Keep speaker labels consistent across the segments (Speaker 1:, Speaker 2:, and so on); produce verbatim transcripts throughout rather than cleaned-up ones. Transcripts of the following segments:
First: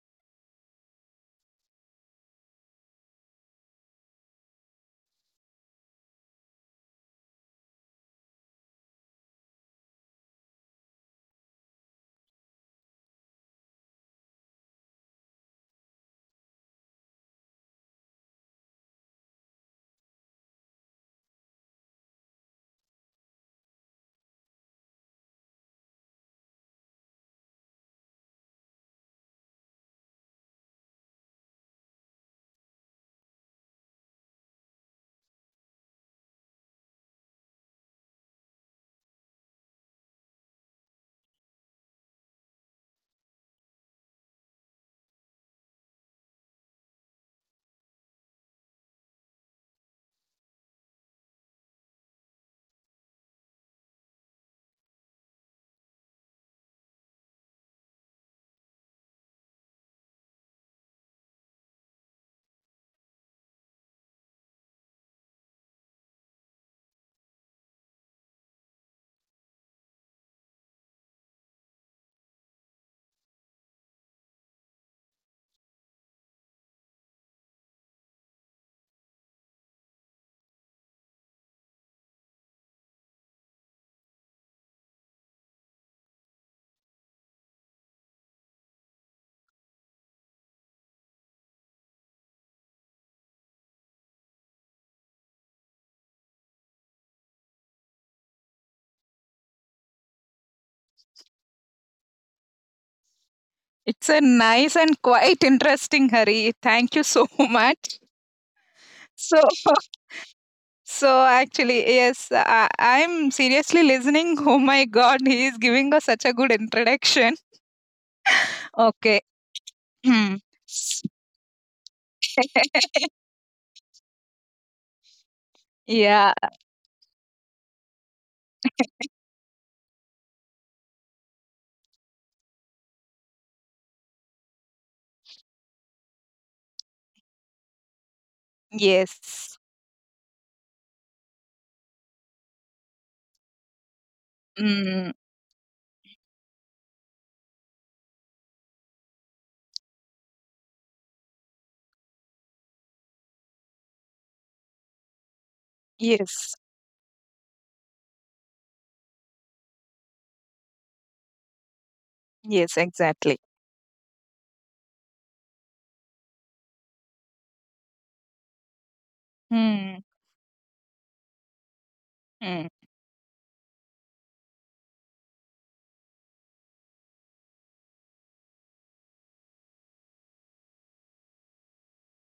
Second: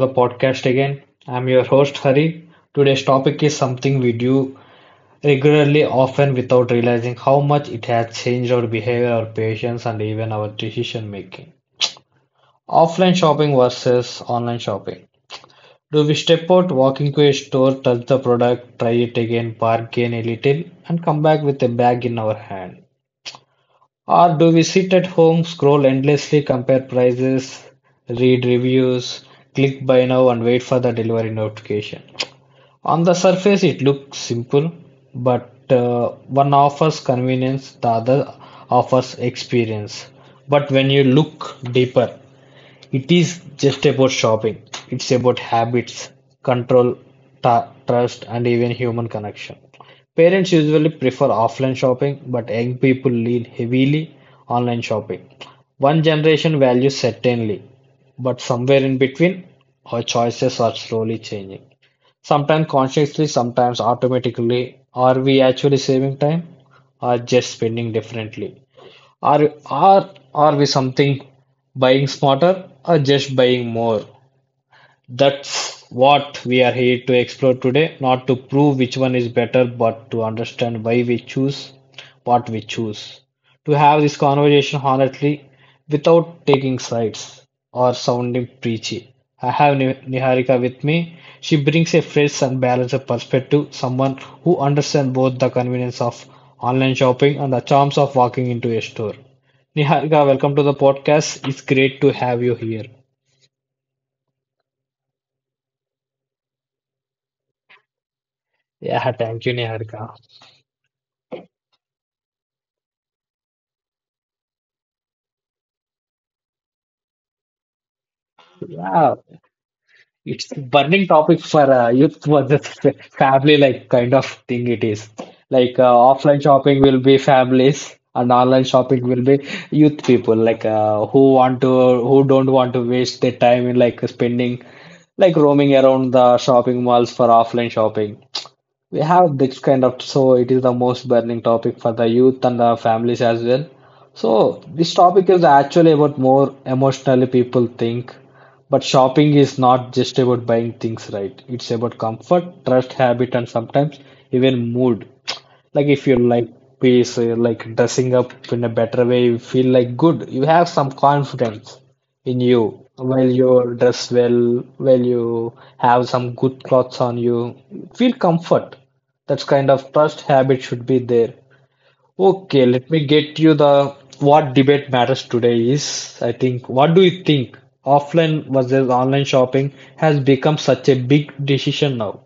Speaker 1: the podcast again. I'm your host Hari. Today's topic is something we do regularly, often without realizing how much it has changed our behavior, our patience, and even our decision making. Offline shopping versus online shopping. Do we step out, walk into a store, touch the product, try it again, bargain a little, and come back with a bag in our hand? Or do we sit at home, scroll endlessly, compare prices, read reviews, click buy now, and wait for the delivery notification? On the surface, it looks simple, but uh, one offers convenience, the other offers experience. But when you look deeper, it is just about shopping, it's about habits, control, ta trust, and even human connection. Parents usually prefer offline shopping, but young people lean heavily online shopping. One generation values certainly, but somewhere in between, our choices are slowly changing. Sometimes consciously, sometimes automatically. Are we actually saving time or just spending differently? Are, are, are we something buying smarter or just buying more? That's what we are here to explore today, not to prove which one is better, but to understand why we choose what we choose. To have this conversation honestly, without taking sides or sounding preachy. I have Ni- Niharika with me. She brings a fresh and balanced perspective, someone who understands both the convenience of online shopping and the charms of walking into a store. Niharika, welcome to the podcast. It's great to have you here.
Speaker 2: It's a nice and quite interesting, Hari. Thank you so much.
Speaker 1: Yeah,
Speaker 2: So,
Speaker 1: thank you, Niharika.
Speaker 2: so actually, yes, I, I'm seriously listening. Oh my God, he is giving us such a good introduction.
Speaker 1: Yeah,
Speaker 2: Okay. Hmm.
Speaker 1: it's a
Speaker 2: S-
Speaker 1: burning topic for uh, youth versus fa- family like kind of thing it is. Like uh,
Speaker 2: yeah.
Speaker 1: offline shopping will be families and online shopping will be youth people like uh, who want to who don't want to waste their time in like spending like roaming around the shopping malls for offline shopping. We have
Speaker 2: Yes.
Speaker 1: this kind of, so it is the most burning topic for the youth and the families as well. So this
Speaker 2: Mm,
Speaker 1: topic is actually about more emotionally people think, but shopping is not just about buying things, right? It's about comfort, trust, habit, and sometimes even mood. Like if you
Speaker 2: yes.
Speaker 1: like peace, uh, like dressing up in a better way, you feel like good, you have some confidence in
Speaker 2: Yes.
Speaker 1: you while
Speaker 2: Exactly.
Speaker 1: you dress well while you have some good clothes on you feel comfort, that's kind of
Speaker 2: Hmm.
Speaker 1: trust habit should be there.
Speaker 2: Hmm.
Speaker 1: Okay, let me get you the what debate matters today is, I think, what do you think? Offline versus online shopping has become such a big decision now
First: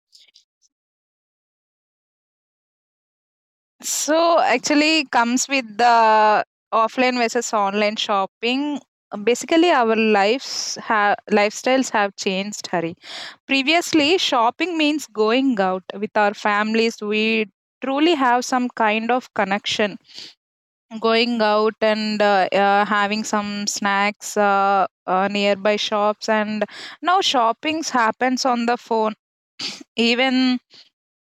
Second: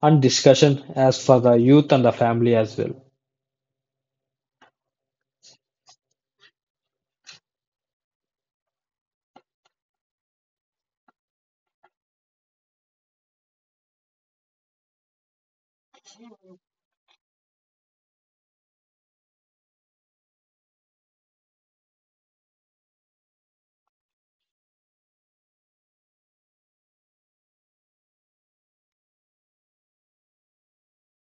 Speaker 1: and discussion as for the youth and the family as well.
Speaker 2: So actually, comes with the offline versus online shopping. Basically, our lives have lifestyles have changed, Hari. Previously, shopping means going out with our families. We truly have some kind of connection. Going out and uh, uh, having some snacks uh, uh, nearby shops, and now shopping's happens on the phone. Even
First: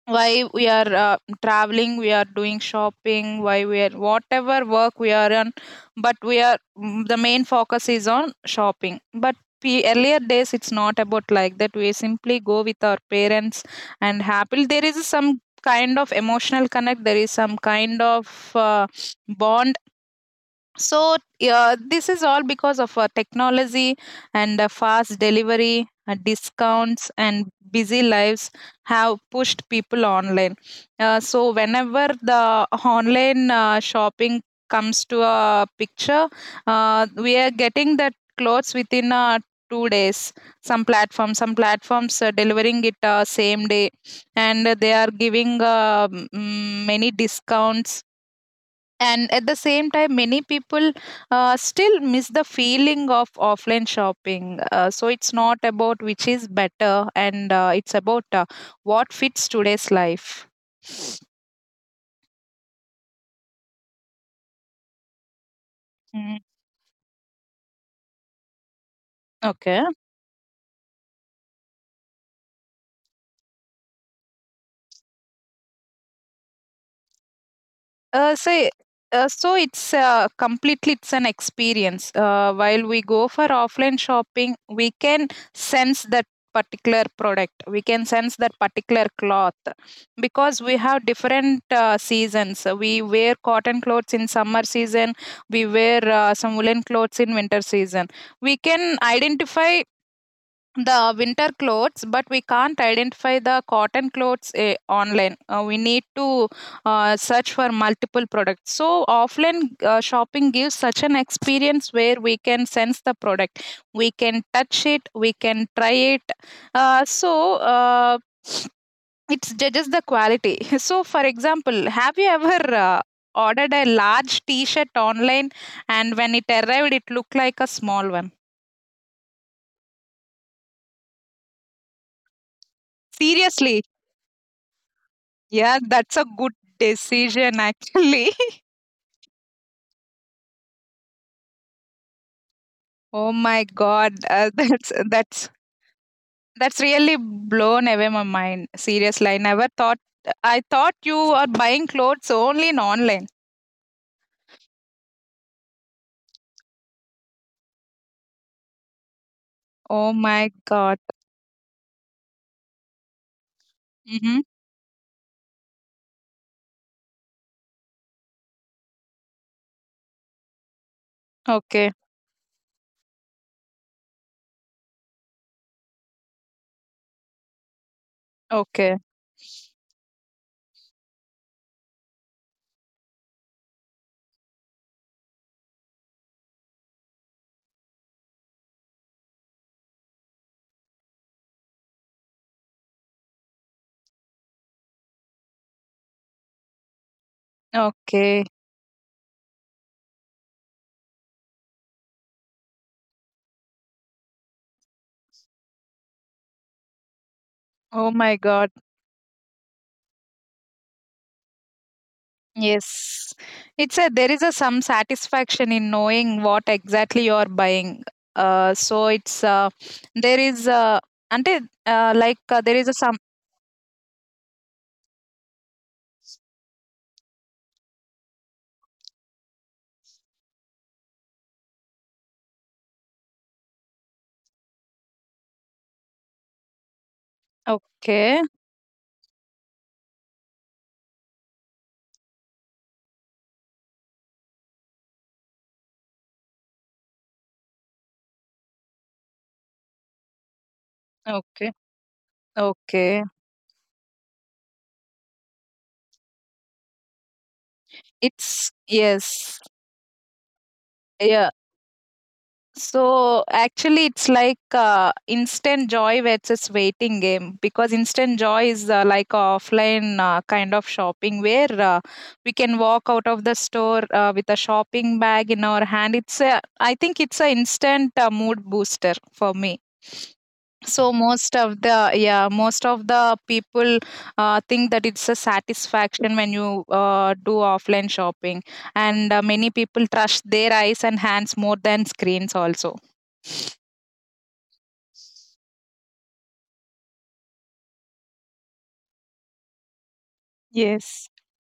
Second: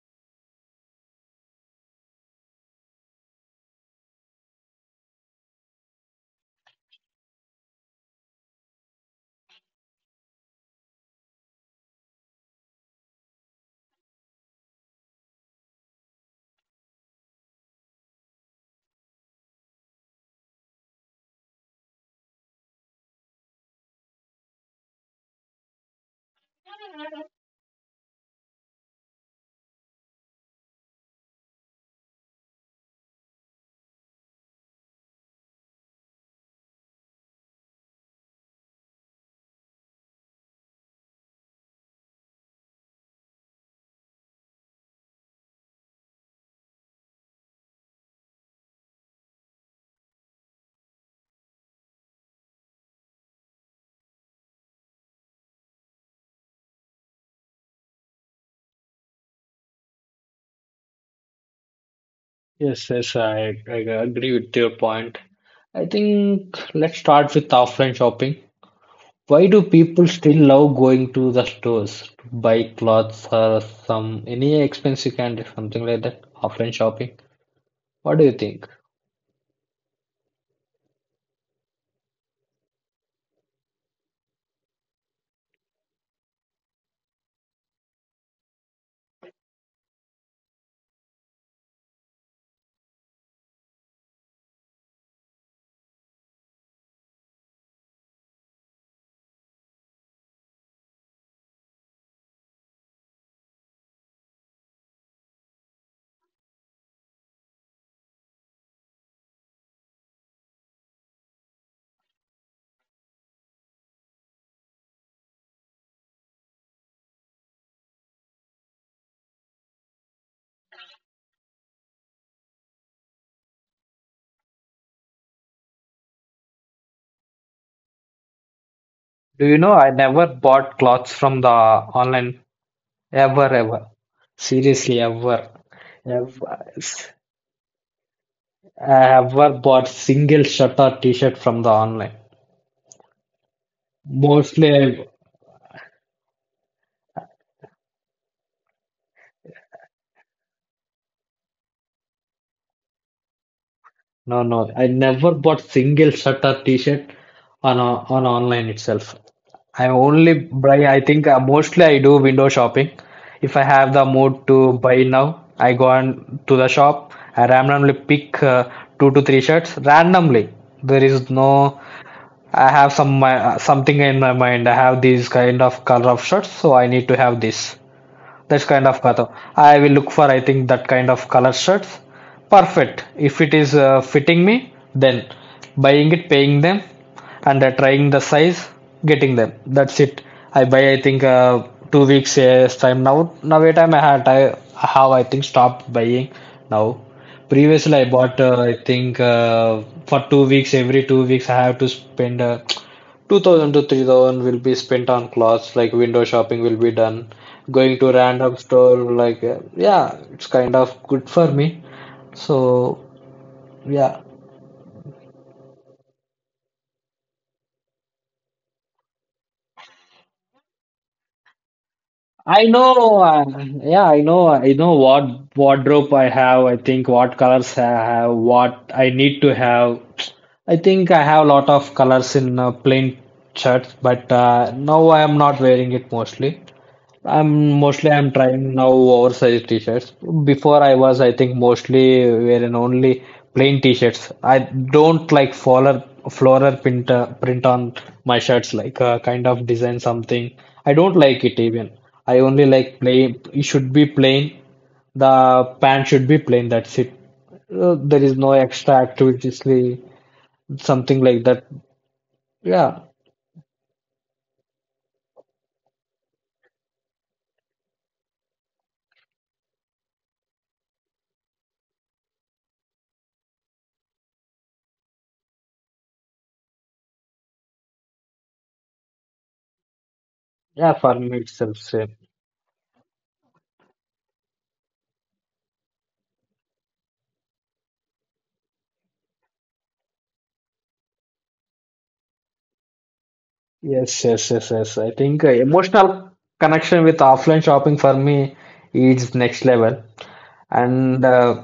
Speaker 2: why we are uh, traveling we are doing shopping, why we are whatever work we are on, but we are mm, the main focus is on shopping. But pe- earlier days it's not about like that. We simply go with our parents and happily there is some kind of emotional connect, there is some kind of uh, bond. So, yeah, this is all because of uh, technology and uh, fast delivery, uh, discounts, and busy lives have pushed people online. Uh, so, whenever the online uh, shopping comes to a picture, uh, we are getting that clothes within uh, two days. Some platforms, some platforms are delivering it uh, same day, and they are giving uh, m- many discounts. And at the same time many people uh, still miss the feeling of offline shopping. Uh, so it's not about which is better, and uh, it's about uh, what fits today's life.
Speaker 1: Yes, yes, I, I agree with your point. I
Speaker 2: Mm,
Speaker 1: think let's start with offline shopping. Why do
Speaker 2: okay.
Speaker 1: people still love going to the stores to buy clothes or some any expensive candy, something like that? Offline shopping. What do you
Speaker 2: Uh, so,
Speaker 1: think?
Speaker 2: i- uh, so it's uh, completely it's an experience. Uh, while we go for offline shopping, we can sense that particular product. We can sense that particular cloth because we have different uh, seasons. Uh, We wear cotton clothes in summer season. We wear uh, some woolen clothes in winter season. We can identify the winter clothes, but we can't identify the cotton clothes. Eh, online uh, we need to uh, search for multiple products. So offline uh, shopping gives such an experience where we can sense the product, we can touch it, we can try it. uh, so uh, it judges the quality. So for example, have you ever uh, ordered a large t-shirt online, and when it arrived it looked like a small one?
Speaker 1: Do you know I never bought clothes from the online ever
Speaker 2: Seriously.
Speaker 1: ever. Seriously, ever.
Speaker 2: Yeah, that's a good
Speaker 1: Ever.
Speaker 2: decision actually.
Speaker 1: I ever bought single shirt or t-shirt from the online.
Speaker 2: Oh my god, uh, that's
Speaker 1: Mostly.
Speaker 2: that's that's really blown away my mind. Seriously, I never thought. I thought you are buying clothes only in online.
Speaker 1: No, no, I never bought single shirt or t-shirt on o- on online itself. I
Speaker 2: Oh
Speaker 1: only
Speaker 2: my
Speaker 1: buy,
Speaker 2: god.
Speaker 1: I think, uh, mostly I do window shopping. If I have the
Speaker 2: Mm-hmm.
Speaker 1: mood to buy now, I go on to the shop. I randomly pick uh, two to three shirts randomly. There is no,
Speaker 2: Okay.
Speaker 1: I have some uh, something in my mind. I have these kind of color of shirts, so I need to have this. That's kind
Speaker 2: Okay.
Speaker 1: of kata. I will look for, I think, that kind of color shirts. Perfect. If it is uh, fitting me, then buying it, paying them, and uh, trying the size, getting them. That's it. I buy, I think, uh, two weeks yes, time now. Now, wait, time I had, I have, I think, stopped buying now. Previously, I bought,
Speaker 2: Okay.
Speaker 1: uh, I think, uh, for two weeks, every two weeks, I have to spend. Uh, Two thousand to three thousand will be spent on clothes, like window shopping will be done, going
Speaker 2: Oh
Speaker 1: to
Speaker 2: my
Speaker 1: random
Speaker 2: god.
Speaker 1: store, like uh, yeah, it's kind of good for me. So
Speaker 2: Yes. It's a
Speaker 1: yeah,
Speaker 2: there is a some satisfaction in knowing what exactly you are buying. Uh, so it's uh, there is uh, ante uh, like uh,
Speaker 1: I
Speaker 2: there is a some
Speaker 1: know, uh, yeah, I know, I know what wardrobe I have. I think what colors I have, what I need to have. I think I have a lot of colors in uh, plain shirts, but uh, now I am not wearing it mostly. I'm mostly I'm
Speaker 2: okay.
Speaker 1: trying now oversized t-shirts. Before I was, I think, mostly wearing only plain t-shirts. I don't like floral floral print uh, print on my shirts, like uh, kind of design something. I don't like it
Speaker 2: Okay.
Speaker 1: even. I only like
Speaker 2: Okay.
Speaker 1: plain. It should be plain. The pant should be plain. That's it. Uh, there is no
Speaker 2: It's
Speaker 1: extra
Speaker 2: yes.
Speaker 1: activities, li- something like
Speaker 2: Yeah.
Speaker 1: that. Yeah,
Speaker 2: So actually, it's like uh, instant joy versus waiting game, because instant joy is uh, like a offline uh, kind of shopping where uh, we can walk out of the store uh, with a shopping bag in our hand. It's a, I think it's an instant uh, mood booster for me.
Speaker 1: yeah.
Speaker 2: So
Speaker 1: For me,
Speaker 2: most
Speaker 1: itself,
Speaker 2: of the,
Speaker 1: same.
Speaker 2: yeah, most of the people uh, think that it's a satisfaction when you uh, do offline shopping, and uh, many people trust their eyes and hands more than screens also.
Speaker 1: Yes, yes, yes, yes. I think uh, emotional connection with offline shopping for me is next level. And
Speaker 2: Yes.
Speaker 1: uh,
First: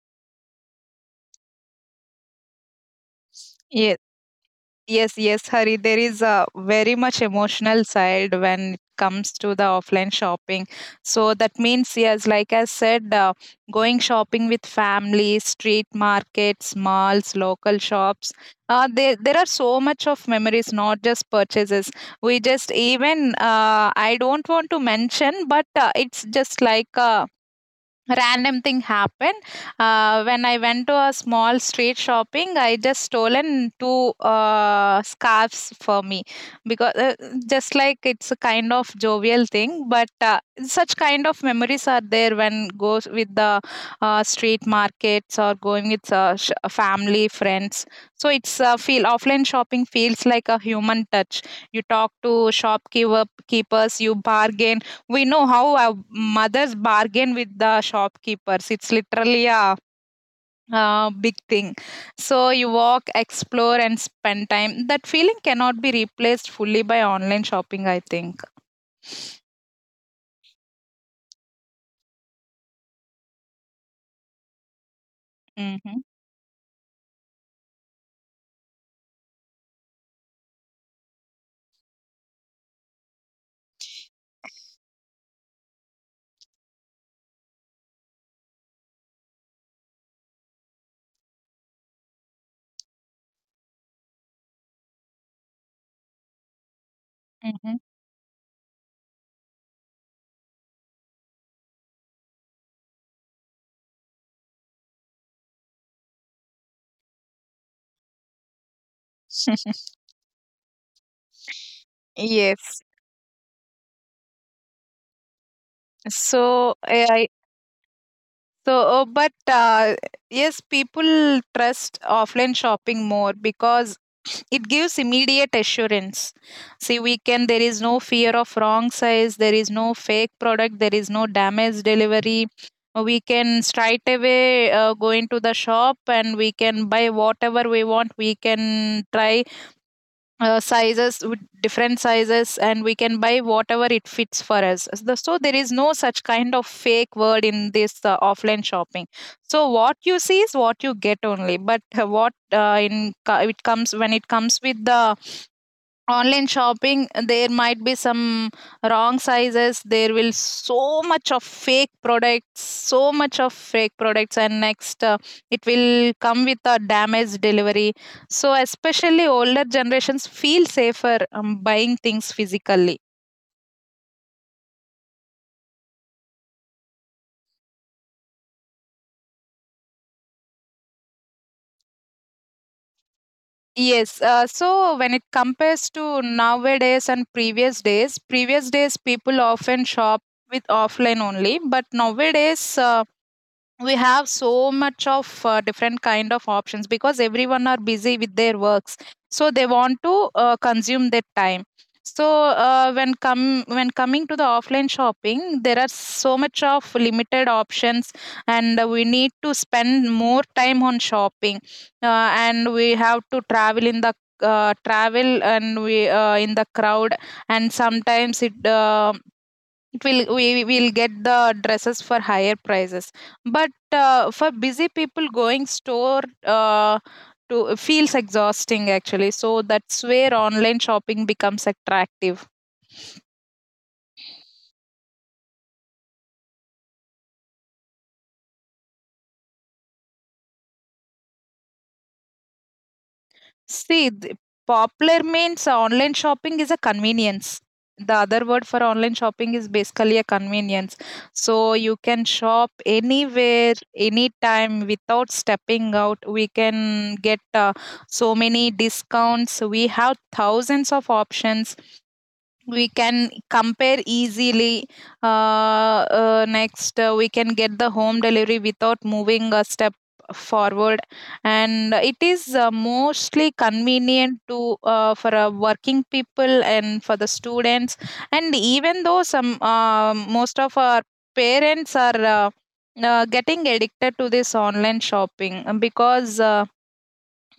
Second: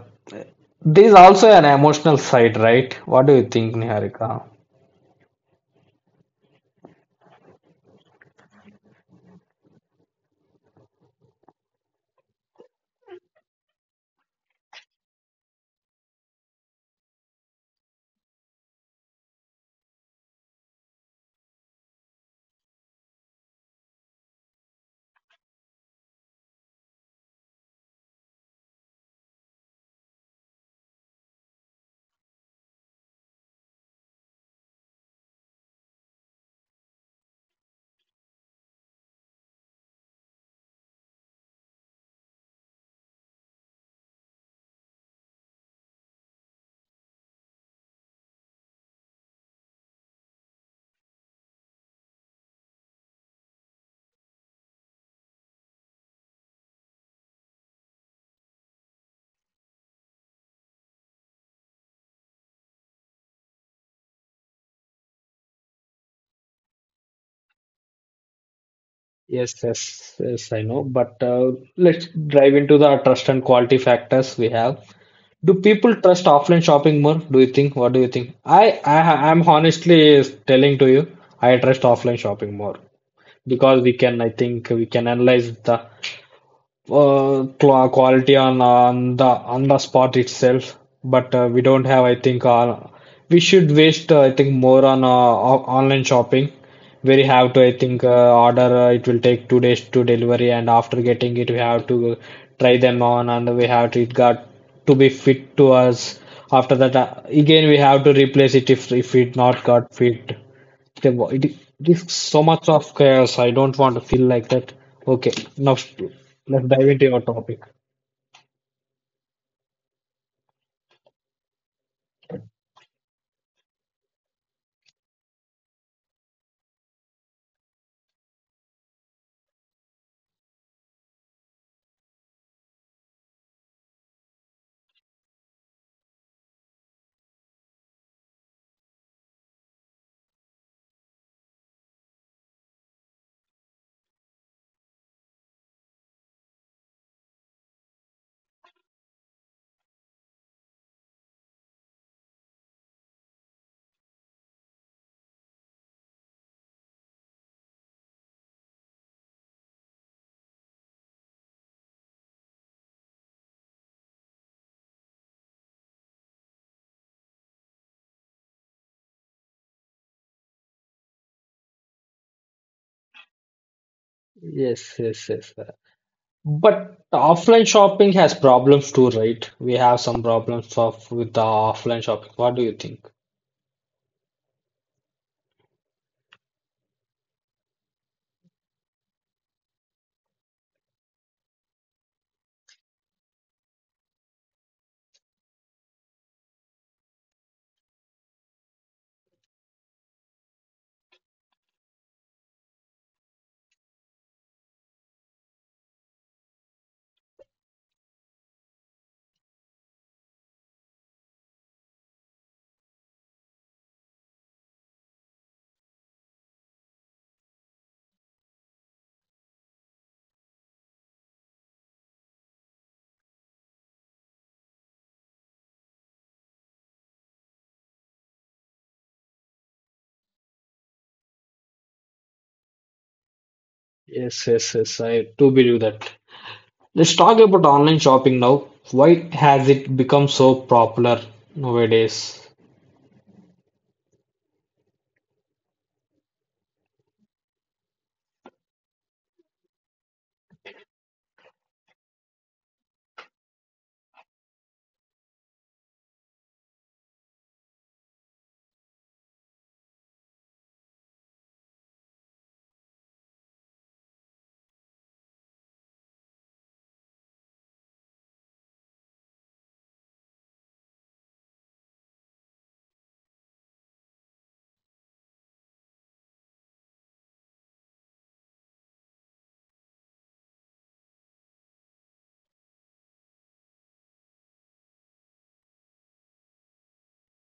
Speaker 1: there's also an emotional side, right? What do you think,
Speaker 2: Yes.
Speaker 1: Niharika?
Speaker 2: Yes, yes, Hari. There is a very much emotional side when it comes to the offline shopping. So that means, yes, like I said, uh, going shopping with family, street markets, malls, local shops. Uh, there, there are so much of memories, not just purchases. We just even uh, I don't want to mention, but uh, it's just like a random thing happened. Uh, when I went to a small street shopping, I just stolen two uh, scarves for me because uh, just like it's a kind of jovial thing, but uh, such kind of memories are there when goes with the uh, street markets, or going with uh, sh- family friends. So it's uh, feel offline shopping feels like a human touch. You talk to shopkeeper keepers, you bargain. We know how our mothers bargain with the shopkeepers. It's literally a uh, big thing. So you walk, explore, and spend time. That feeling cannot be replaced fully by online shopping, I think.
Speaker 1: Yes, yes, yes, I know. But uh, let's dive into the trust and quality factors we have. Do people
Speaker 2: Mm-hmm.
Speaker 1: trust offline shopping more? Do you think? What do you think? I, I, I'm honestly telling to you, I trust offline shopping more because we can, I think, we can analyze the uh, qua- quality on on the on the spot itself. But uh, we don't have. I think uh, we should waste. Uh, I think more on uh, o- online shopping. Where you have to, I
Speaker 2: Mm-hmm.
Speaker 1: think, uh, order. Uh, it will take two days to delivery, and after getting it, we have to try them on, and we have to it got to be fit to us. After that, uh, again, we have to replace it if if it not got fit. The wo- It risks so much
Speaker 2: Yes.
Speaker 1: of chaos. I don't want to feel like that. Okay, now st- let's
Speaker 2: So
Speaker 1: dive
Speaker 2: yeah,
Speaker 1: into our
Speaker 2: I
Speaker 1: topic.
Speaker 2: so uh, but uh, yes, people trust offline shopping more because it gives immediate assurance. See, we can, there is no fear of wrong size, there is no fake product, there is no damaged delivery. We can straight away uh, go into the shop and we can buy whatever we want. We can try uh, sizes with different sizes and we can buy whatever it fits for us. As the- so there is no such kind of fake word in this uh, offline shopping. So what you see is what you get only. But uh, what uh, in co- it comes when it comes with the online shopping, there might be some wrong sizes, there will so much of fake products, so much of fake products. And next uh, it will come with a damaged delivery. So especially older generations feel safer, um, buying things physically.
Speaker 1: Yes, yes, yes. uh, But offline shopping has problems too, right? We have some problems of with the offline shopping. What do you think?
Speaker 2: Yes uh, so when it compares to nowadays and previous days, previous days people often shop with offline only. But nowadays uh, we have so much of uh, different kind of options because everyone are busy with their works, so they want to uh, consume their time. So uh, when come when coming to the offline shopping there are so much of limited options, and uh, we need to spend more time on shopping. Uh, and we have to travel in the uh, travel and we uh, in the crowd. And sometimes it uh, it will, we will get the dresses for higher prices, but uh, for busy people going store uh, to feels exhausting actually. So that's where online shopping becomes attractive.
Speaker 1: Yes, yes, yes. I do believe that. Let's talk about online shopping now. Why has it become so popular nowadays?
Speaker 2: See, the popular means online shopping is a convenience. The other word for online shopping is basically a convenience. So you can shop anywhere, anytime without stepping out. We can get uh, so many discounts. We have thousands of options, we can compare easily. Uh, uh, next uh, We can get the home delivery without moving a step forward. And it is uh, mostly convenient to uh, for uh, working people and for the students. And even though some uh, most of our parents are uh, uh, getting addicted to this online shopping uh, because uh,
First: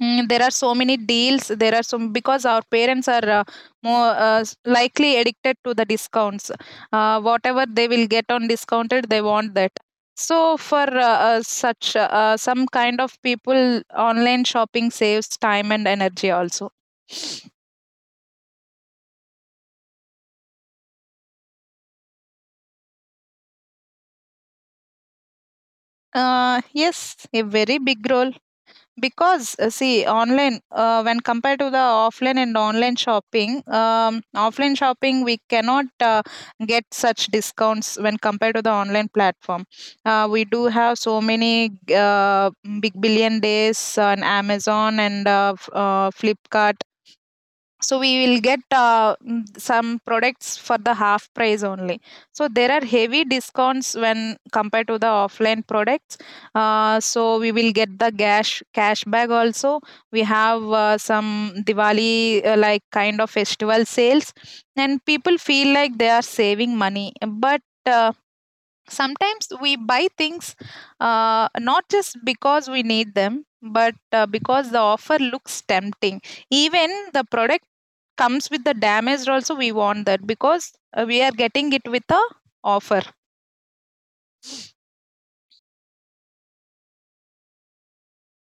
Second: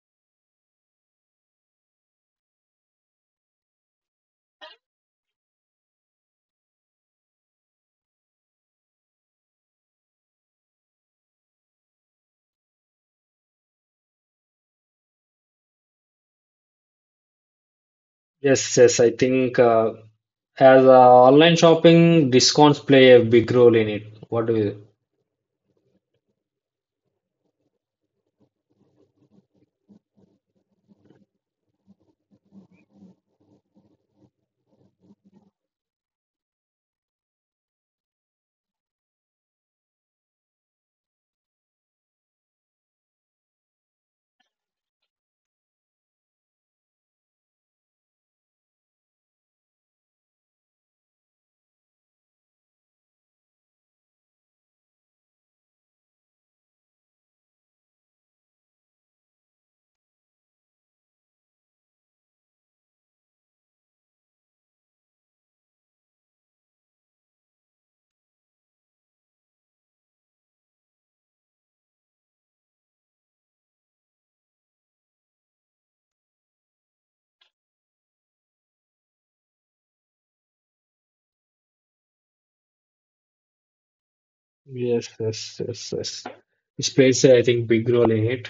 Speaker 2: Mm, there are so many deals. There are some, because our parents are uh, more uh, s- likely addicted to the discounts. Uh, whatever they will get on discounted, they want that. So for uh, uh, such uh, uh, some kind of people, online shopping saves time and energy also.
Speaker 1: Yes, yes, I think uh, as uh, online shopping, discounts play a big role in it. What do you?
Speaker 2: Uh, yes, a very big role. Because uh, see, online, uh, when compared to the offline and online shopping, um, offline shopping we cannot uh, get such discounts when compared to the online platform. Uh, we do have so many uh, big billion days on Amazon and uh, f- uh, Flipkart. So we will get uh, mm, some products for the half price only. So there are heavy discounts when compared to the offline products. Uh, so we will get the cash cashback also. We have uh, some Diwali uh, like kind of festival sales, and people feel like they are saving money. But uh, sometimes we buy things uh, not just because we need them, but uh, because the offer looks tempting. Even the product comes with the damage, also, we want that because uh, we are getting it with a offer.
Speaker 1: Yes, yes, yes, yes. It plays, I think, big role in it.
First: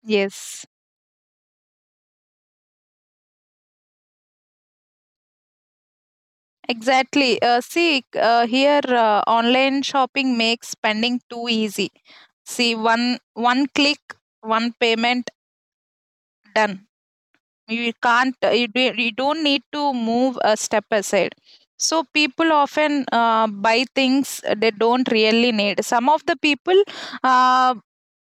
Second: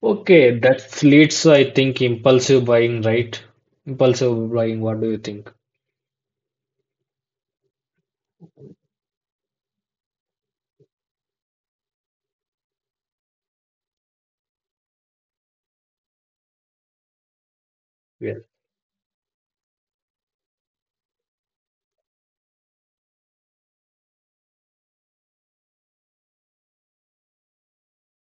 Speaker 1: Okay,
Speaker 2: Yes.
Speaker 1: that leads, to I think, impulsive buying, right? Impulsive buying. What do you think?
Speaker 2: Exactly. Uh, see, uh, here uh, online shopping makes spending too easy. See, one one click, one payment done. You can't uh, you, do, You don't need to move a step aside. So people often uh, buy things they don't really need. Some of the people uh,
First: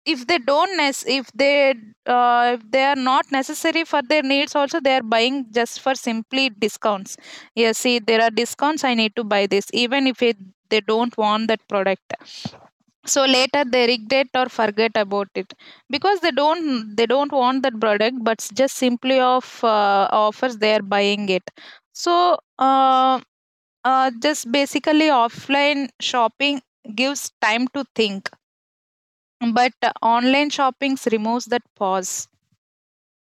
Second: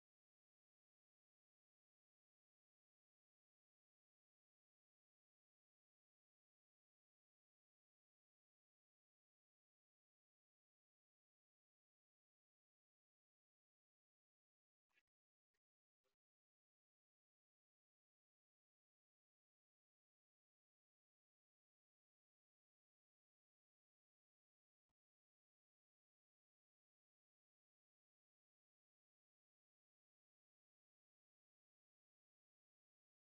Speaker 2: if they don't nec- if they uh, if they are not necessary for their needs also, they are buying just for simply discounts. Yeah, see, there are discounts, I need to buy this. Even if it, they don't want that product, so later they regret or forget about it because they don't they don't want that product, but s- just simply of uh, offers they are buying it. so uh, uh, just basically offline shopping gives time to think, but uh, online shopping removes that pause.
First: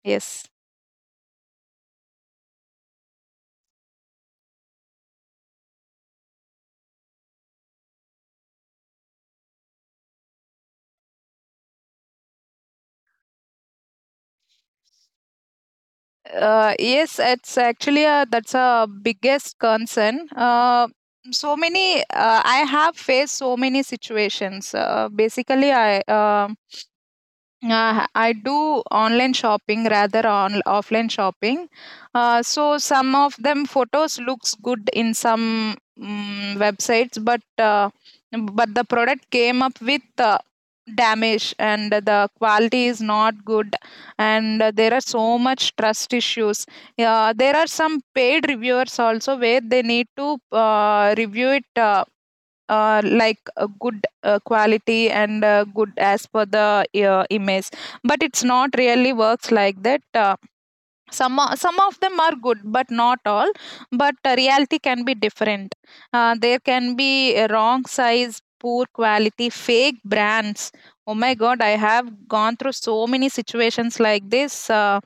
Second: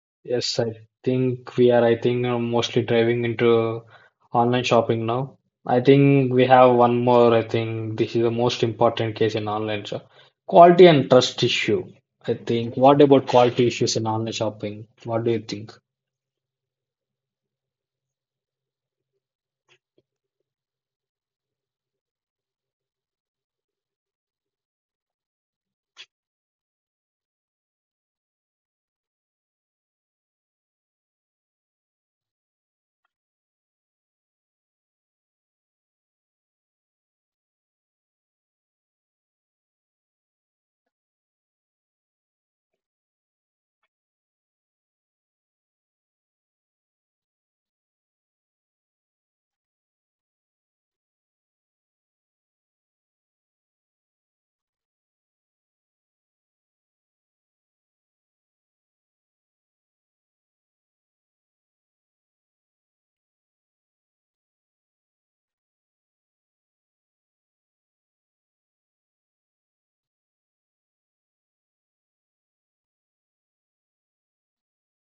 Speaker 2: Yes.
Speaker 1: Yes, I think we are, I think, uh, mostly driving into online shopping now. I think we have one more, I think this is the most important case in online shop. Quality and trust issue. I think, what about quality issues in online shopping? What do you think?
Speaker 2: Uh, yes, it's actually a, that's a biggest concern. Uh, so many uh, I have faced so many situations. Uh, basically I um Uh, I do online shopping rather on offline shopping. Uh, so some of them photos looks good in some mm websites, but uh, but the product came up with uh, damage and the quality is not good, and uh, there are so much trust issues. Uh, there are some paid reviewers also where they need to uh, review it. Uh, uh, like a good uh, quality and uh, good as per the uh, image, but it's not really works like that. Uh, some o- some of them are good but not all, but uh, reality can be different. Uh, there can be a wrong size, poor quality, fake brands. Oh my god, I have gone through so many situations like this uh,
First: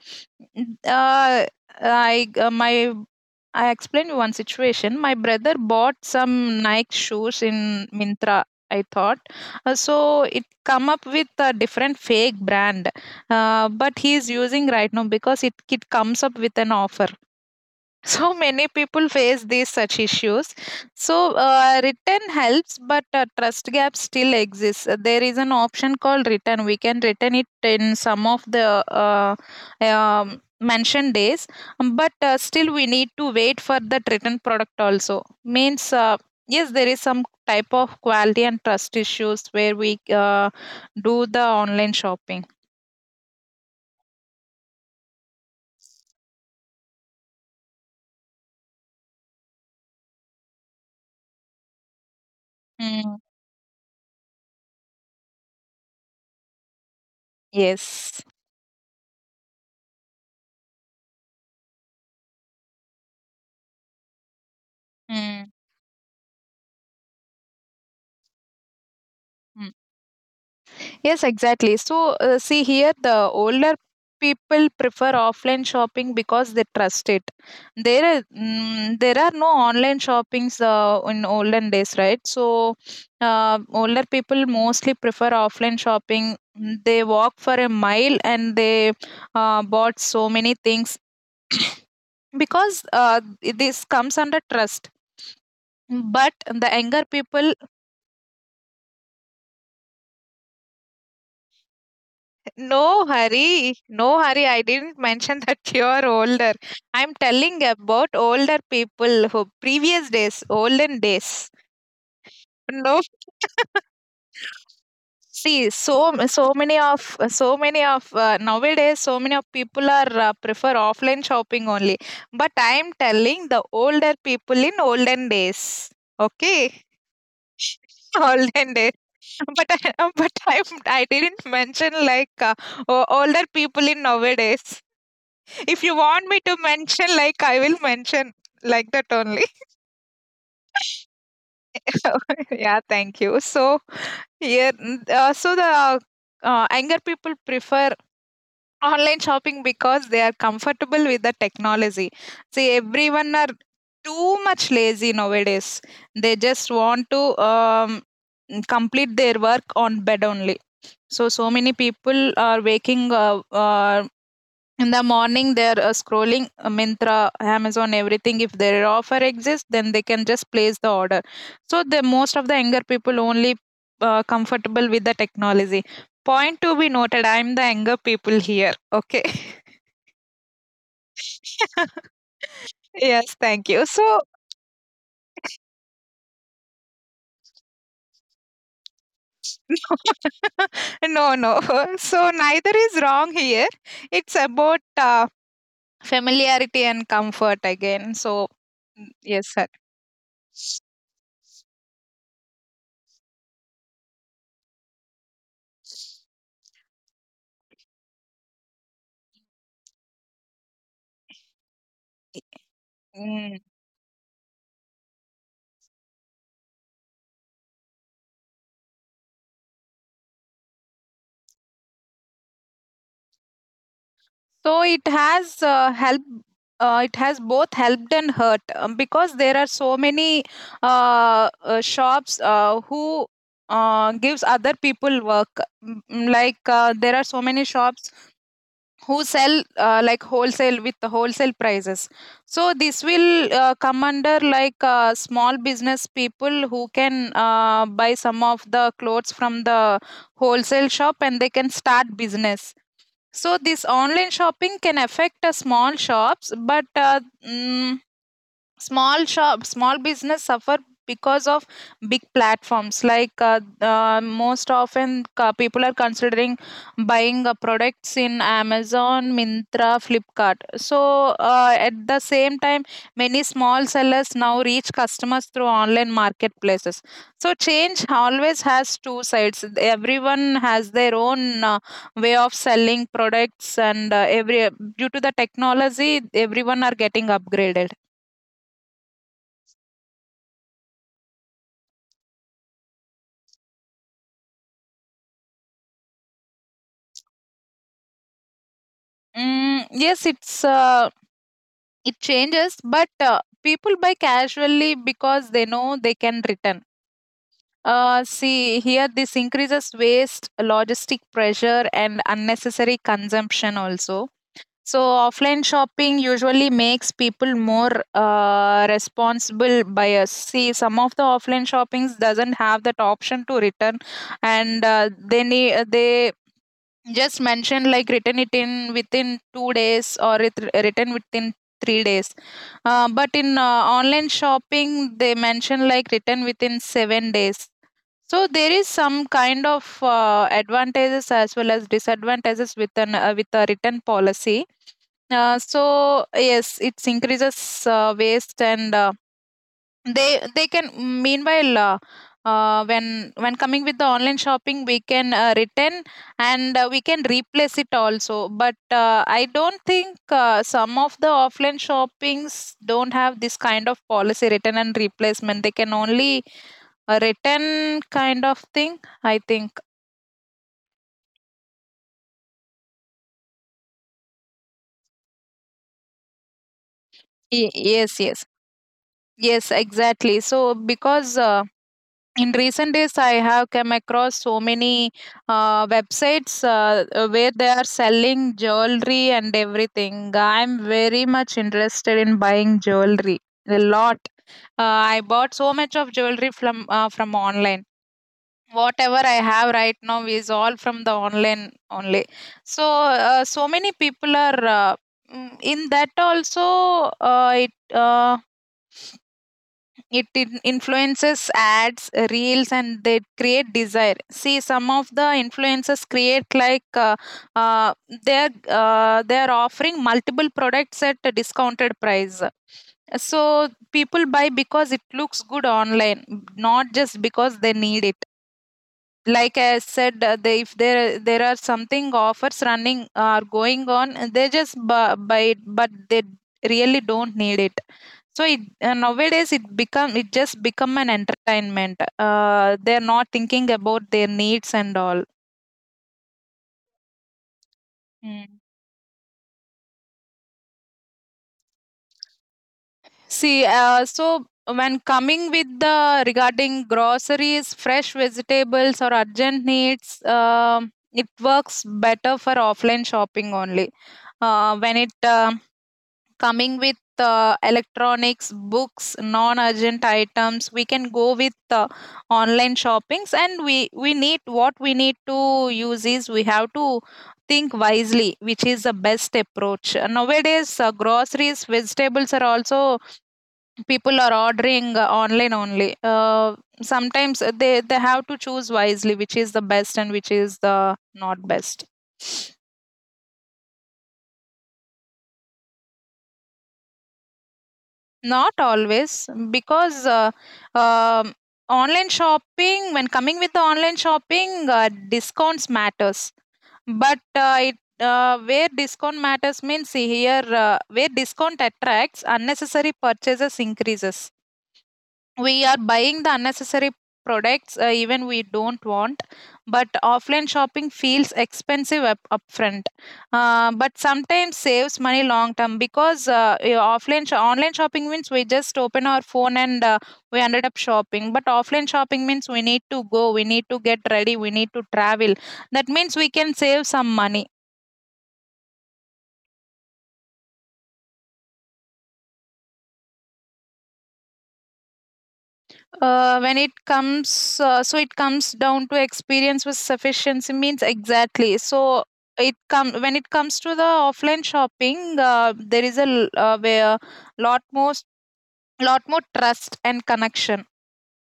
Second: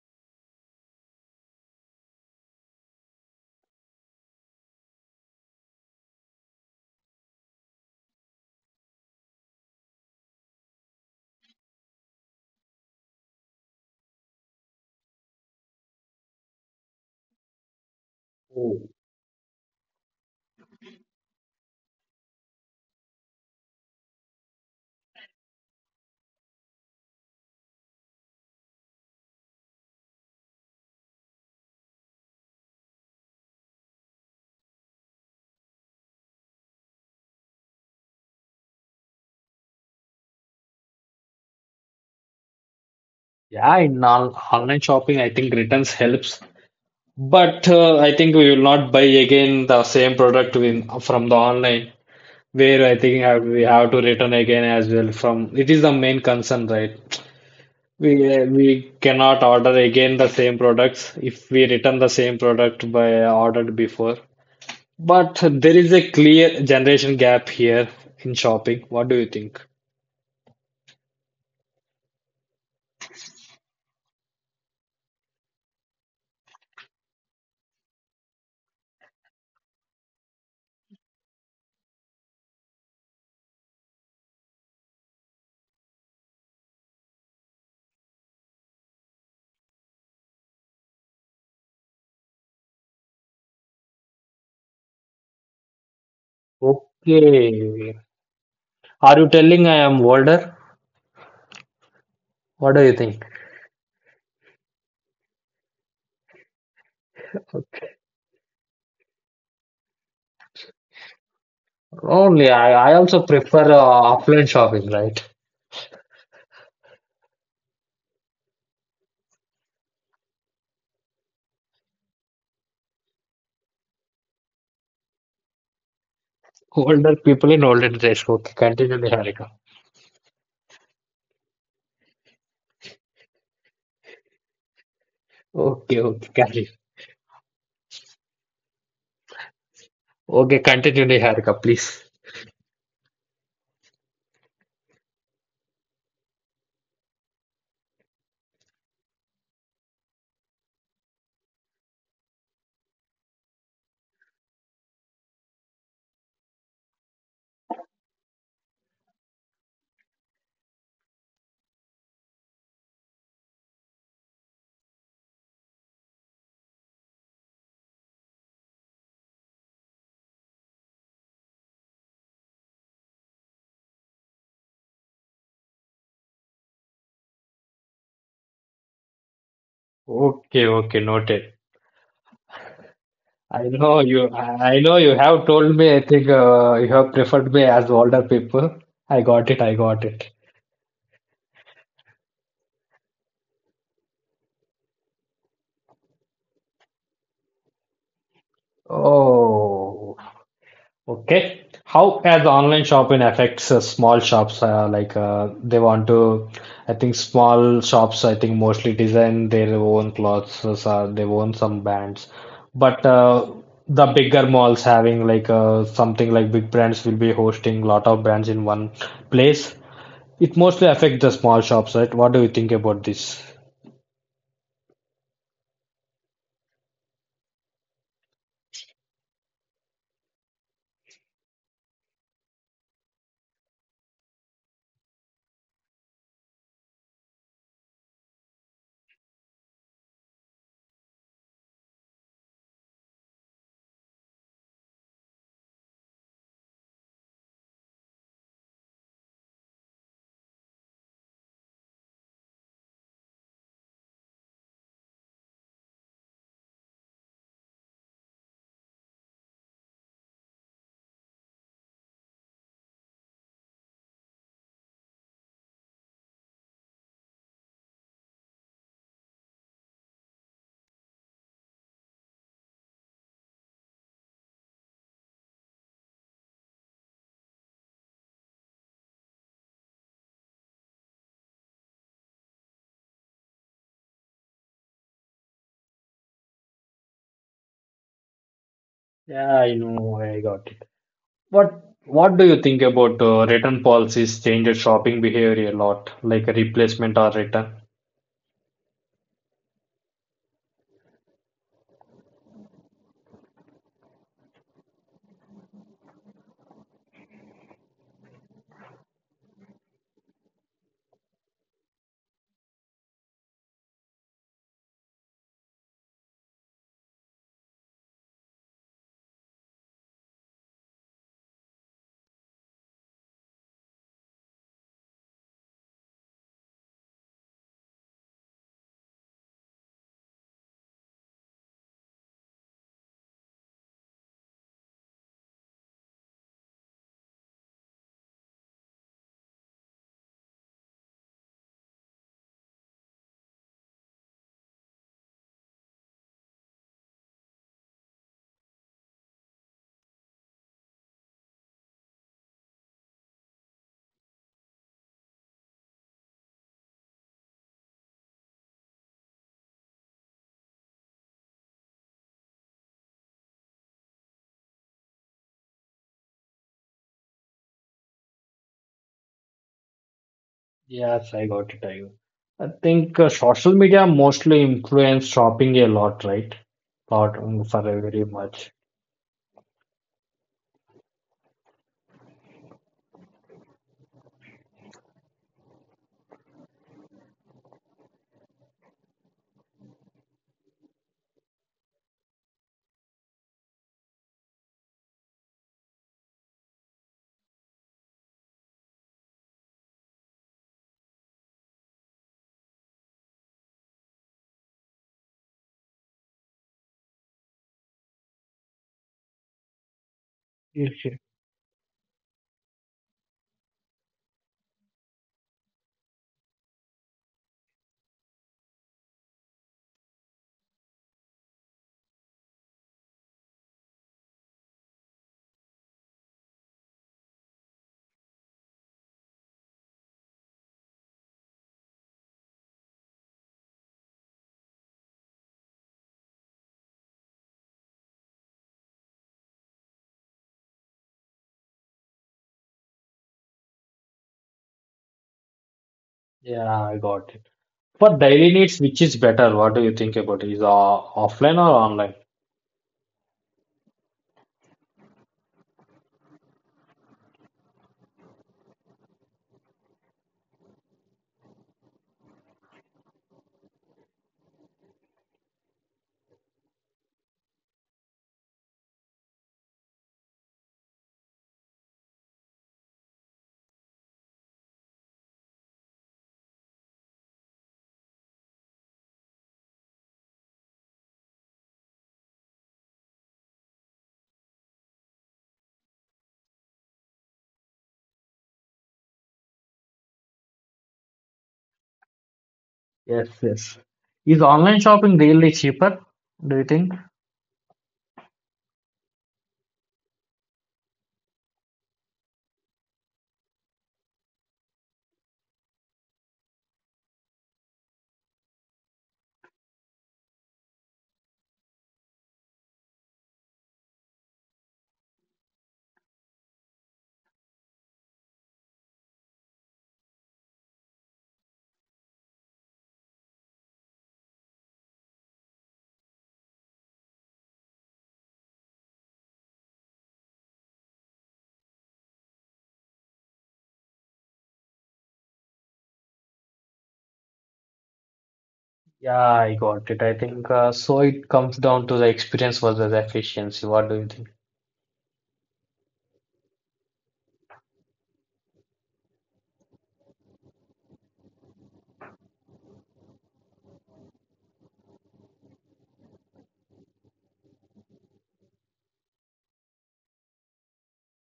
Speaker 2: n- uh, i uh, my i explained you one situation. My brother bought some Nike shoes in mintra I thought. Uh, so it come up with a different fake brand. Uh, but he is using right now because it, it comes up with an offer. So many
Speaker 1: Oh.
Speaker 2: people face these such issues. So uh, written helps, but uh, trust gap still exists. Uh, there is an option called return, we can return it in some of the uh, um, mentioned days. Um, but uh, still we need to wait for that return product also means, uh, yes, there is some type of quality and trust issues where we uh, do the online shopping.
Speaker 1: Yeah, in on online shopping, I think returns helps. But uh, I think we will not buy again the same product in, from the online, where I
Speaker 2: Hmm.
Speaker 1: think have, we have to return again as well. From it is the main concern, right? We
Speaker 2: Yes.
Speaker 1: we cannot order again the same products if we return the same product by ordered before. But
Speaker 2: Mm,
Speaker 1: there is a clear generation gap here in shopping. What do you think?
Speaker 2: mm. Yes, exactly. So, uh, see here, the older people prefer offline shopping because they trust it. There, are- mm, there are no online shoppings uh, in olden days, right? So, uh, older people mostly prefer offline shopping. Mm, they walk for a mile and they uh, bought so many things because uh, this comes under trust. But the younger people.
Speaker 1: Okay. Are you telling I am older? What do you
Speaker 2: No
Speaker 1: think?
Speaker 2: hurry, no hurry. I didn't mention that you're older. I'm telling about older people who previous days, olden days.
Speaker 1: Only I, I
Speaker 2: No,
Speaker 1: also prefer uh, offline shopping, right?
Speaker 2: see, so m- so many of so many of uh, nowadays, so many of people are uh, prefer offline shopping only. But I'm telling the older people in olden days. Okay.
Speaker 1: Older people in older days. Okay,
Speaker 2: Holland. Is.
Speaker 1: continue, Niharika.
Speaker 2: But I, uh, but I, I didn't mention like uh, o- older people in nowadays. If you
Speaker 1: Okay,
Speaker 2: want
Speaker 1: okay,
Speaker 2: me to
Speaker 1: carry.
Speaker 2: mention, like, I will mention like that only.
Speaker 1: Okay, continue, Niharika, please.
Speaker 2: Yeah, thank you. So yeah, n- uh, so the uh, younger people prefer online shopping because they are comfortable with the technology. See, everyone are too much lazy nowadays. They just want to um, complete their work on bed only. So, so many people are waking uh, uh, in the morning, they're uh, scrolling uh, Myntra, Amazon, everything. If their offer exists, then they can just place the order. So, the most of the younger people only uh, comfortable with the technology. Point to be noted, I'm the younger people here. Okay.
Speaker 1: Okay, okay, noted.
Speaker 2: Yes,
Speaker 1: I
Speaker 2: thank you.
Speaker 1: know
Speaker 2: So,
Speaker 1: you. I I know you have told me. I think uh, you have preferred me as older people. I got it. I got it.
Speaker 2: no, no. So, neither is wrong here. It's about uh, familiarity and comfort again. So, mm, yes, sir.
Speaker 1: Oh, okay. How has online shopping affects uh, small shops? Uh, like uh, they want to, I think small shops. I think mostly design their own clothes or they own some brands, but uh,
Speaker 2: Mm.
Speaker 1: the bigger malls having like uh, something like big brands will be hosting lot of brands in one place. It mostly affects the small shops, right? What do you think about this?
Speaker 2: So it has uh, helped. Uh, it has both helped and hurt, um, because there are so many uh, uh, shops uh, who uh, gives other people work. Mm, mm. Like uh, there are so many shops who sell uh, like wholesale, with the wholesale prices, so this will uh, come under like uh, small business people who can uh, buy some of the clothes from the wholesale shop and they can start business. So this online shopping can affect uh, small shops, but uh, mm, small shop, small business suffer because of big platforms. Like uh, uh, most often uh, people are considering buying uh, products in Amazon, mintra flipkart. So uh, at the same time, many small sellers now reach customers through online marketplaces. So change always has two sides. Everyone has their own uh, way of selling products, and uh, every, due to the technology, everyone are getting upgraded.
Speaker 1: Yeah, I know, I got it. What What do you think about uh, return policies changes shopping behavior a lot, like a replacement or return?
Speaker 2: Mm, yes, it's uh, it changes, but uh, people buy casually because they know they can return. Uh, see, here this increases waste, logistic pressure, and unnecessary consumption also. So, offline shopping usually makes people more uh, responsible buyers. See, some of the offline shoppings doesn't have that option to return, and uh, they need they just mention like written it in within two days or it written within three days. Uh, but in uh, online shopping, they mention like written within seven days. So there is some kind of uh, advantages as well as disadvantages with an uh, with a written policy. Uh, so yes, it increases uh, waste, and uh, they they can meanwhile uh, uh, when when coming with the online shopping, we can uh, return, and uh, we can replace it also. But uh, I don't think, uh, some of the offline shoppings don't have this kind of policy return and replacement. They can only a written kind of thing, I think.
Speaker 1: Yes, I got it. I, got it. I think uh, social media mostly influence shopping a lot, right? Lot um,
Speaker 2: Y-
Speaker 1: for
Speaker 2: yes,
Speaker 1: very
Speaker 2: yes.
Speaker 1: much.
Speaker 2: Yes, exactly. So because uh, in recent days I have come across so many uh, websites uh, uh, where they are selling jewelry and everything. I'm very much interested in buying jewelry a lot. Uh, I bought so much of jewelry from uh, from online. Whatever I have right now is all from the online only. So, uh, so many people are uh, mm, in that also. Uh, it uh, it in-
Speaker 1: Okay.
Speaker 2: influences ads, reels, and they create desire. See, some of the influencers create like uh, uh, they're uh, they're offering multiple products at a discounted price. So people buy because it looks good online, not just because they need it. Like I said, uh, they, if there there are something offers running are going on, uh, they just bu- buy it, but they really don't need it. So it uh, nowadays it become it just become an entertainment. Uh, they're not thinking about their needs and all.
Speaker 1: Yeah, I got it. For daily
Speaker 2: Mm.
Speaker 1: needs, which is better? What do you think about it? Is uh, offline or online?
Speaker 2: See, uh, so when coming with the regarding groceries, fresh vegetables, or urgent needs, um it works better for offline shopping only. Uh, when it um coming with uh, electronics, books, non-urgent items, we can go with uh, online shoppings, and we we need what we need to use is, we have to think wisely, which is the best approach. Nowadays, uh, groceries, vegetables are also, people are ordering uh, online only. Uh, sometimes they they have to choose wisely, which is the best and which is the not best.
Speaker 1: Yes, yes. Is online shopping really cheaper, do you think?
Speaker 2: Not always, because uh, um online shopping, when coming with the online shopping, uh, discounts matters. But uh, it uh, where discount matters means, see here, uh, where discount attracts unnecessary purchases increases, we are buying the unnecessary products uh, even we don't want. But offline shopping feels expensive up upfront, uh, but sometimes saves money long term, because uh, your offline sho- online shopping means we just open our phone and uh, we ended up shopping. But offline shopping means we need to go, we need to get ready, we need to travel, that means we can save some money.
Speaker 1: Yeah, I got it. I think uh, so it comes down to the experience versus efficiency. What do you think?
Speaker 2: Uh, when it comes uh, so it comes down to experience with sufficiency means, exactly. So it come when it comes to the offline shopping, uh, there is a l- uh, where lot more lot more trust and connection.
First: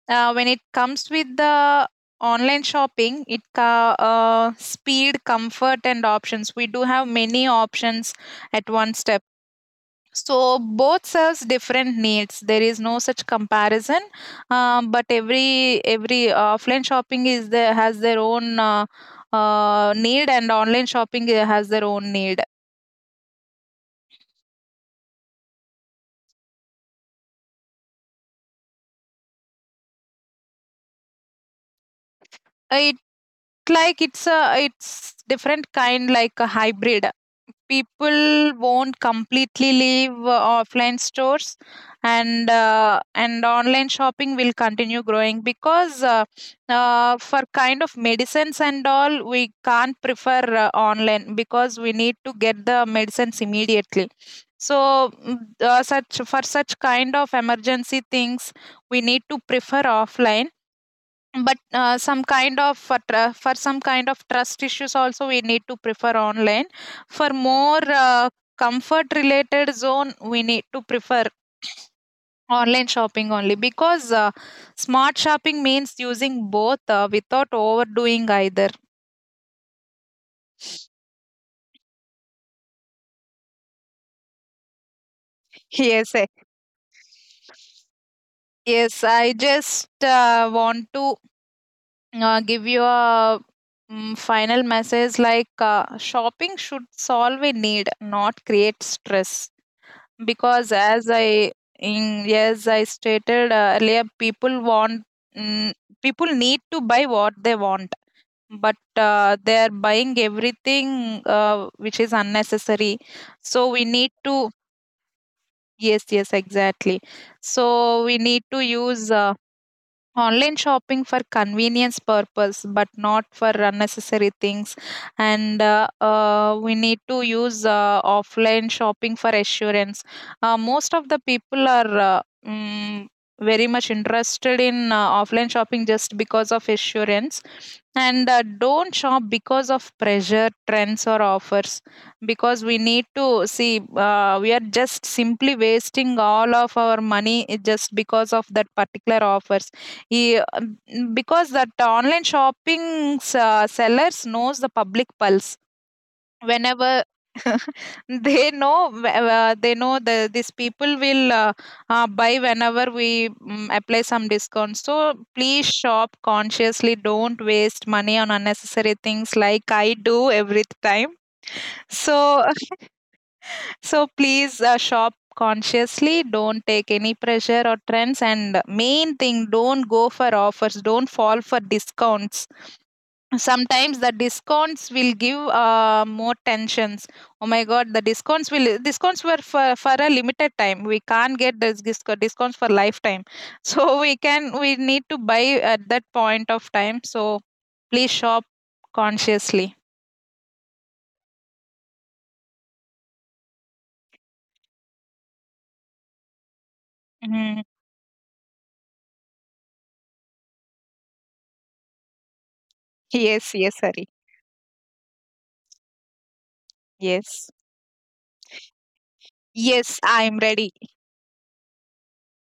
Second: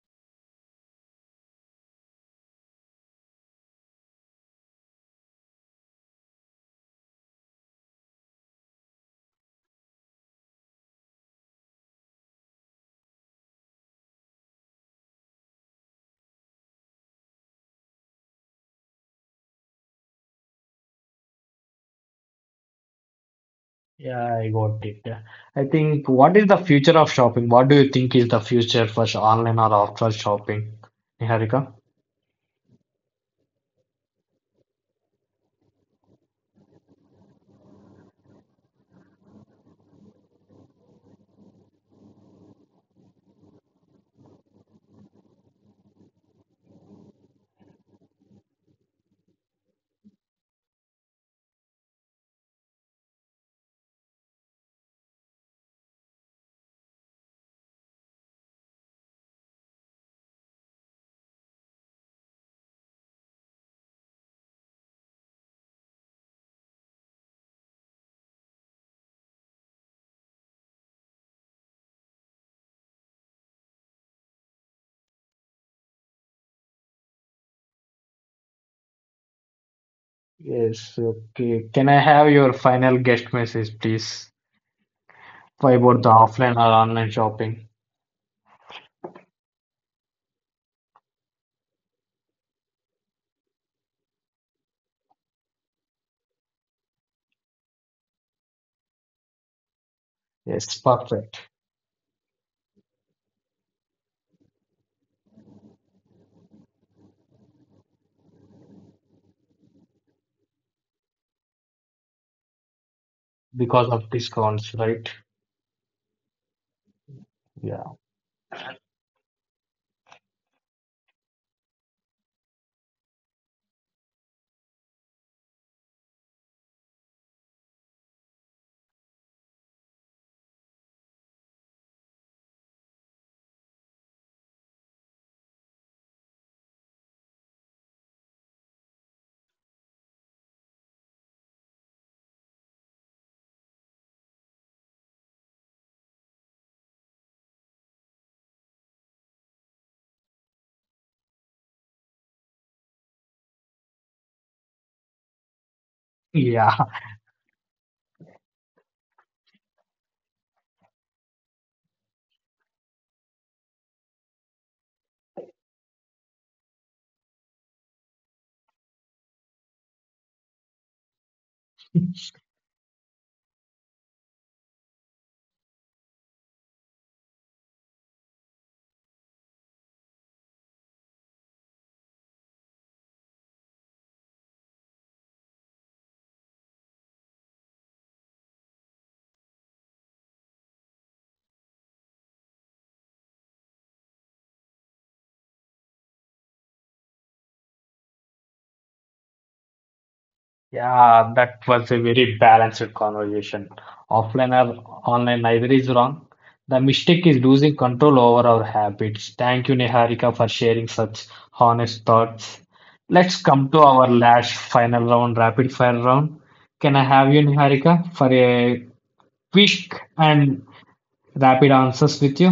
Speaker 2: Uh, when it comes with the online shopping, it ca- uh, speed, comfort, and options, we do have many options at one step. So both serves different needs. There is no such comparison, um, but every every uh, offline shopping is, there has their own uh, uh, need, and online shopping uh, has their own need.
Speaker 1: Yeah, I got it. Yeah. I think what is the future of shopping? What do you think is the future for sh- online or offline shopping, Niharika?
Speaker 2: Uh, like it's a, it's different kind, like a hybrid. People won't completely leave uh, offline stores, and uh, and online shopping will continue growing, because uh, uh, for kind of medicines and all, we can't prefer uh, online, because we need to get the medicines immediately. So mm, uh, such for such kind of emergency things, we need to prefer offline. But uh, some kind of for, tr- for some kind of trust issues also, we need to prefer online. For more uh, comfort related zone, we need to prefer online shopping only, because uh, smart shopping means using both uh, without overdoing either.
Speaker 1: Yes, okay. Can I have your final guest message, please? For about the
Speaker 2: Yes, eh.
Speaker 1: offline or online shopping?
Speaker 2: Yes, I just uh, want to uh, give you a mm, final message like, uh, shopping should solve a need, not create stress. Because
Speaker 1: Yes,
Speaker 2: as
Speaker 1: perfect.
Speaker 2: I, in, yes, I stated uh, earlier, people want, mm, people need to buy what they want, but uh, they are buying everything uh, which is unnecessary, so we
Speaker 1: Because of
Speaker 2: need to.
Speaker 1: discounts, right?
Speaker 2: Yes, yes, exactly.
Speaker 1: Yeah.
Speaker 2: So we need to use uh, online shopping for convenience purpose, but not for unnecessary things. And uh, uh, we need to use uh, offline shopping for assurance. Uh, most of the people are uh, mm, very much interested in uh, offline shopping just because of assurance. And uh, don't shop because of pressure, trends, or offers, because we need to see, uh, we are just simply wasting all of our money i- just because of that particular offers. He- um, because that online shopping, s- uh, sellers knows the public pulse.
Speaker 1: Yeah.
Speaker 2: Whenever they know wh- uh, they know the these people will uh, uh, buy whenever we mm, apply some discount. So please shop consciously, don't waste money on unnecessary things like I do every time. So so please uh, shop consciously, don't take any pressure or trends, and main thing, don't go for offers, don't fall for discounts. Sometimes the discounts will give uh, more tensions. Oh my god, the discounts will, discounts were for, for a limited time, we can't get this disco- discounts for lifetime. So we can, we need to buy at that point of time. So please shop consciously.
Speaker 1: Yeah, that was a very balanced conversation. Offline or online, neither is wrong. The mistake is
Speaker 2: Mhm.
Speaker 1: losing control over our habits. Thank you, Niharika, for sharing such honest thoughts. Let's
Speaker 2: Yes,
Speaker 1: come
Speaker 2: yes,
Speaker 1: to
Speaker 2: Hari.
Speaker 1: our last final round, rapid fire round. Can I have you,
Speaker 2: Yes,
Speaker 1: Niharika, for a
Speaker 2: yes,
Speaker 1: quick
Speaker 2: I'm
Speaker 1: and
Speaker 2: ready.
Speaker 1: rapid answers with you?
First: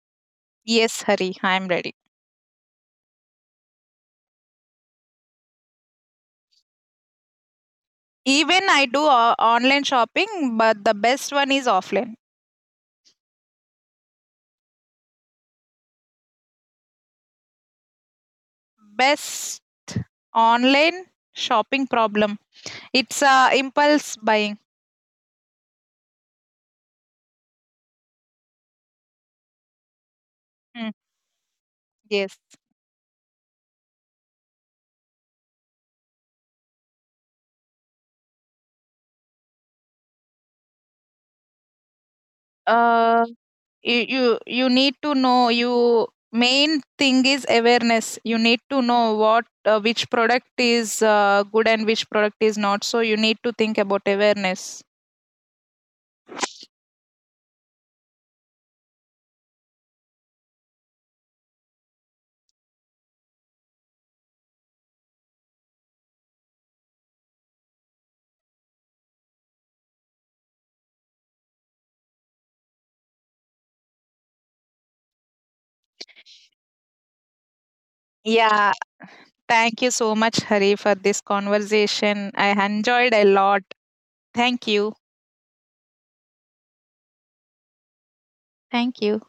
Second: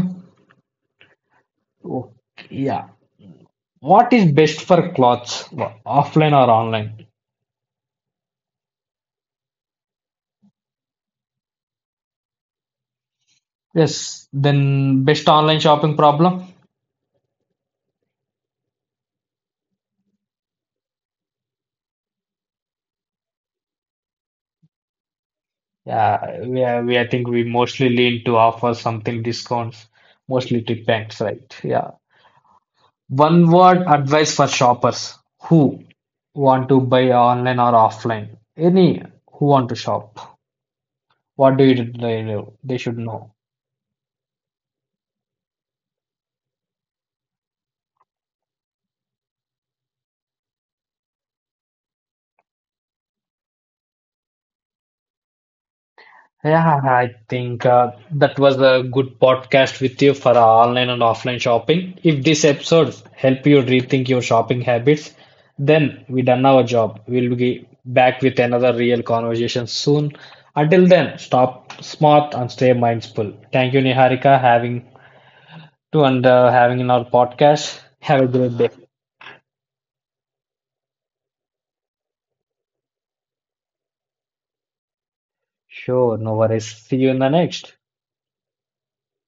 Speaker 2: Yes, Hari, I'm ready.
Speaker 1: Okay, yeah. What is best for clothes, offline or online?
Speaker 2: Even I do uh, online shopping, but the best one is offline.
Speaker 1: Yes, then best online shopping problem?
Speaker 2: Best online shopping problem. It's, uh, impulse buying.
Speaker 1: Yeah, we, are- we I think we mostly lean to offer something discounts, mostly to
Speaker 2: Mm,
Speaker 1: banks, right? Yeah.
Speaker 2: yes.
Speaker 1: One word advice for shoppers who want to buy online or offline. Any who want to shop. What do you they do? They should
Speaker 2: Uh,
Speaker 1: know.
Speaker 2: you you you need to know, you main thing is awareness. You need to know what uh, which product is uh, good and which product is not. So you need to think about awareness.
Speaker 1: Yeah, I think uh, that was a good podcast with you for uh, online and offline shopping. If this episode help you rethink your shopping habits, then we done our job. We'll be back with another real conversation soon. Until then, stop smart and stay mindful. Thank you, Niharika, having to and uh, having in our podcast. Have a great day.
Speaker 2: Yeah, thank you so much, Hari, for this conversation. I enjoyed a lot. Thank you.
Speaker 1: Sure, no worries. See you in the next.
Speaker 2: Thank you.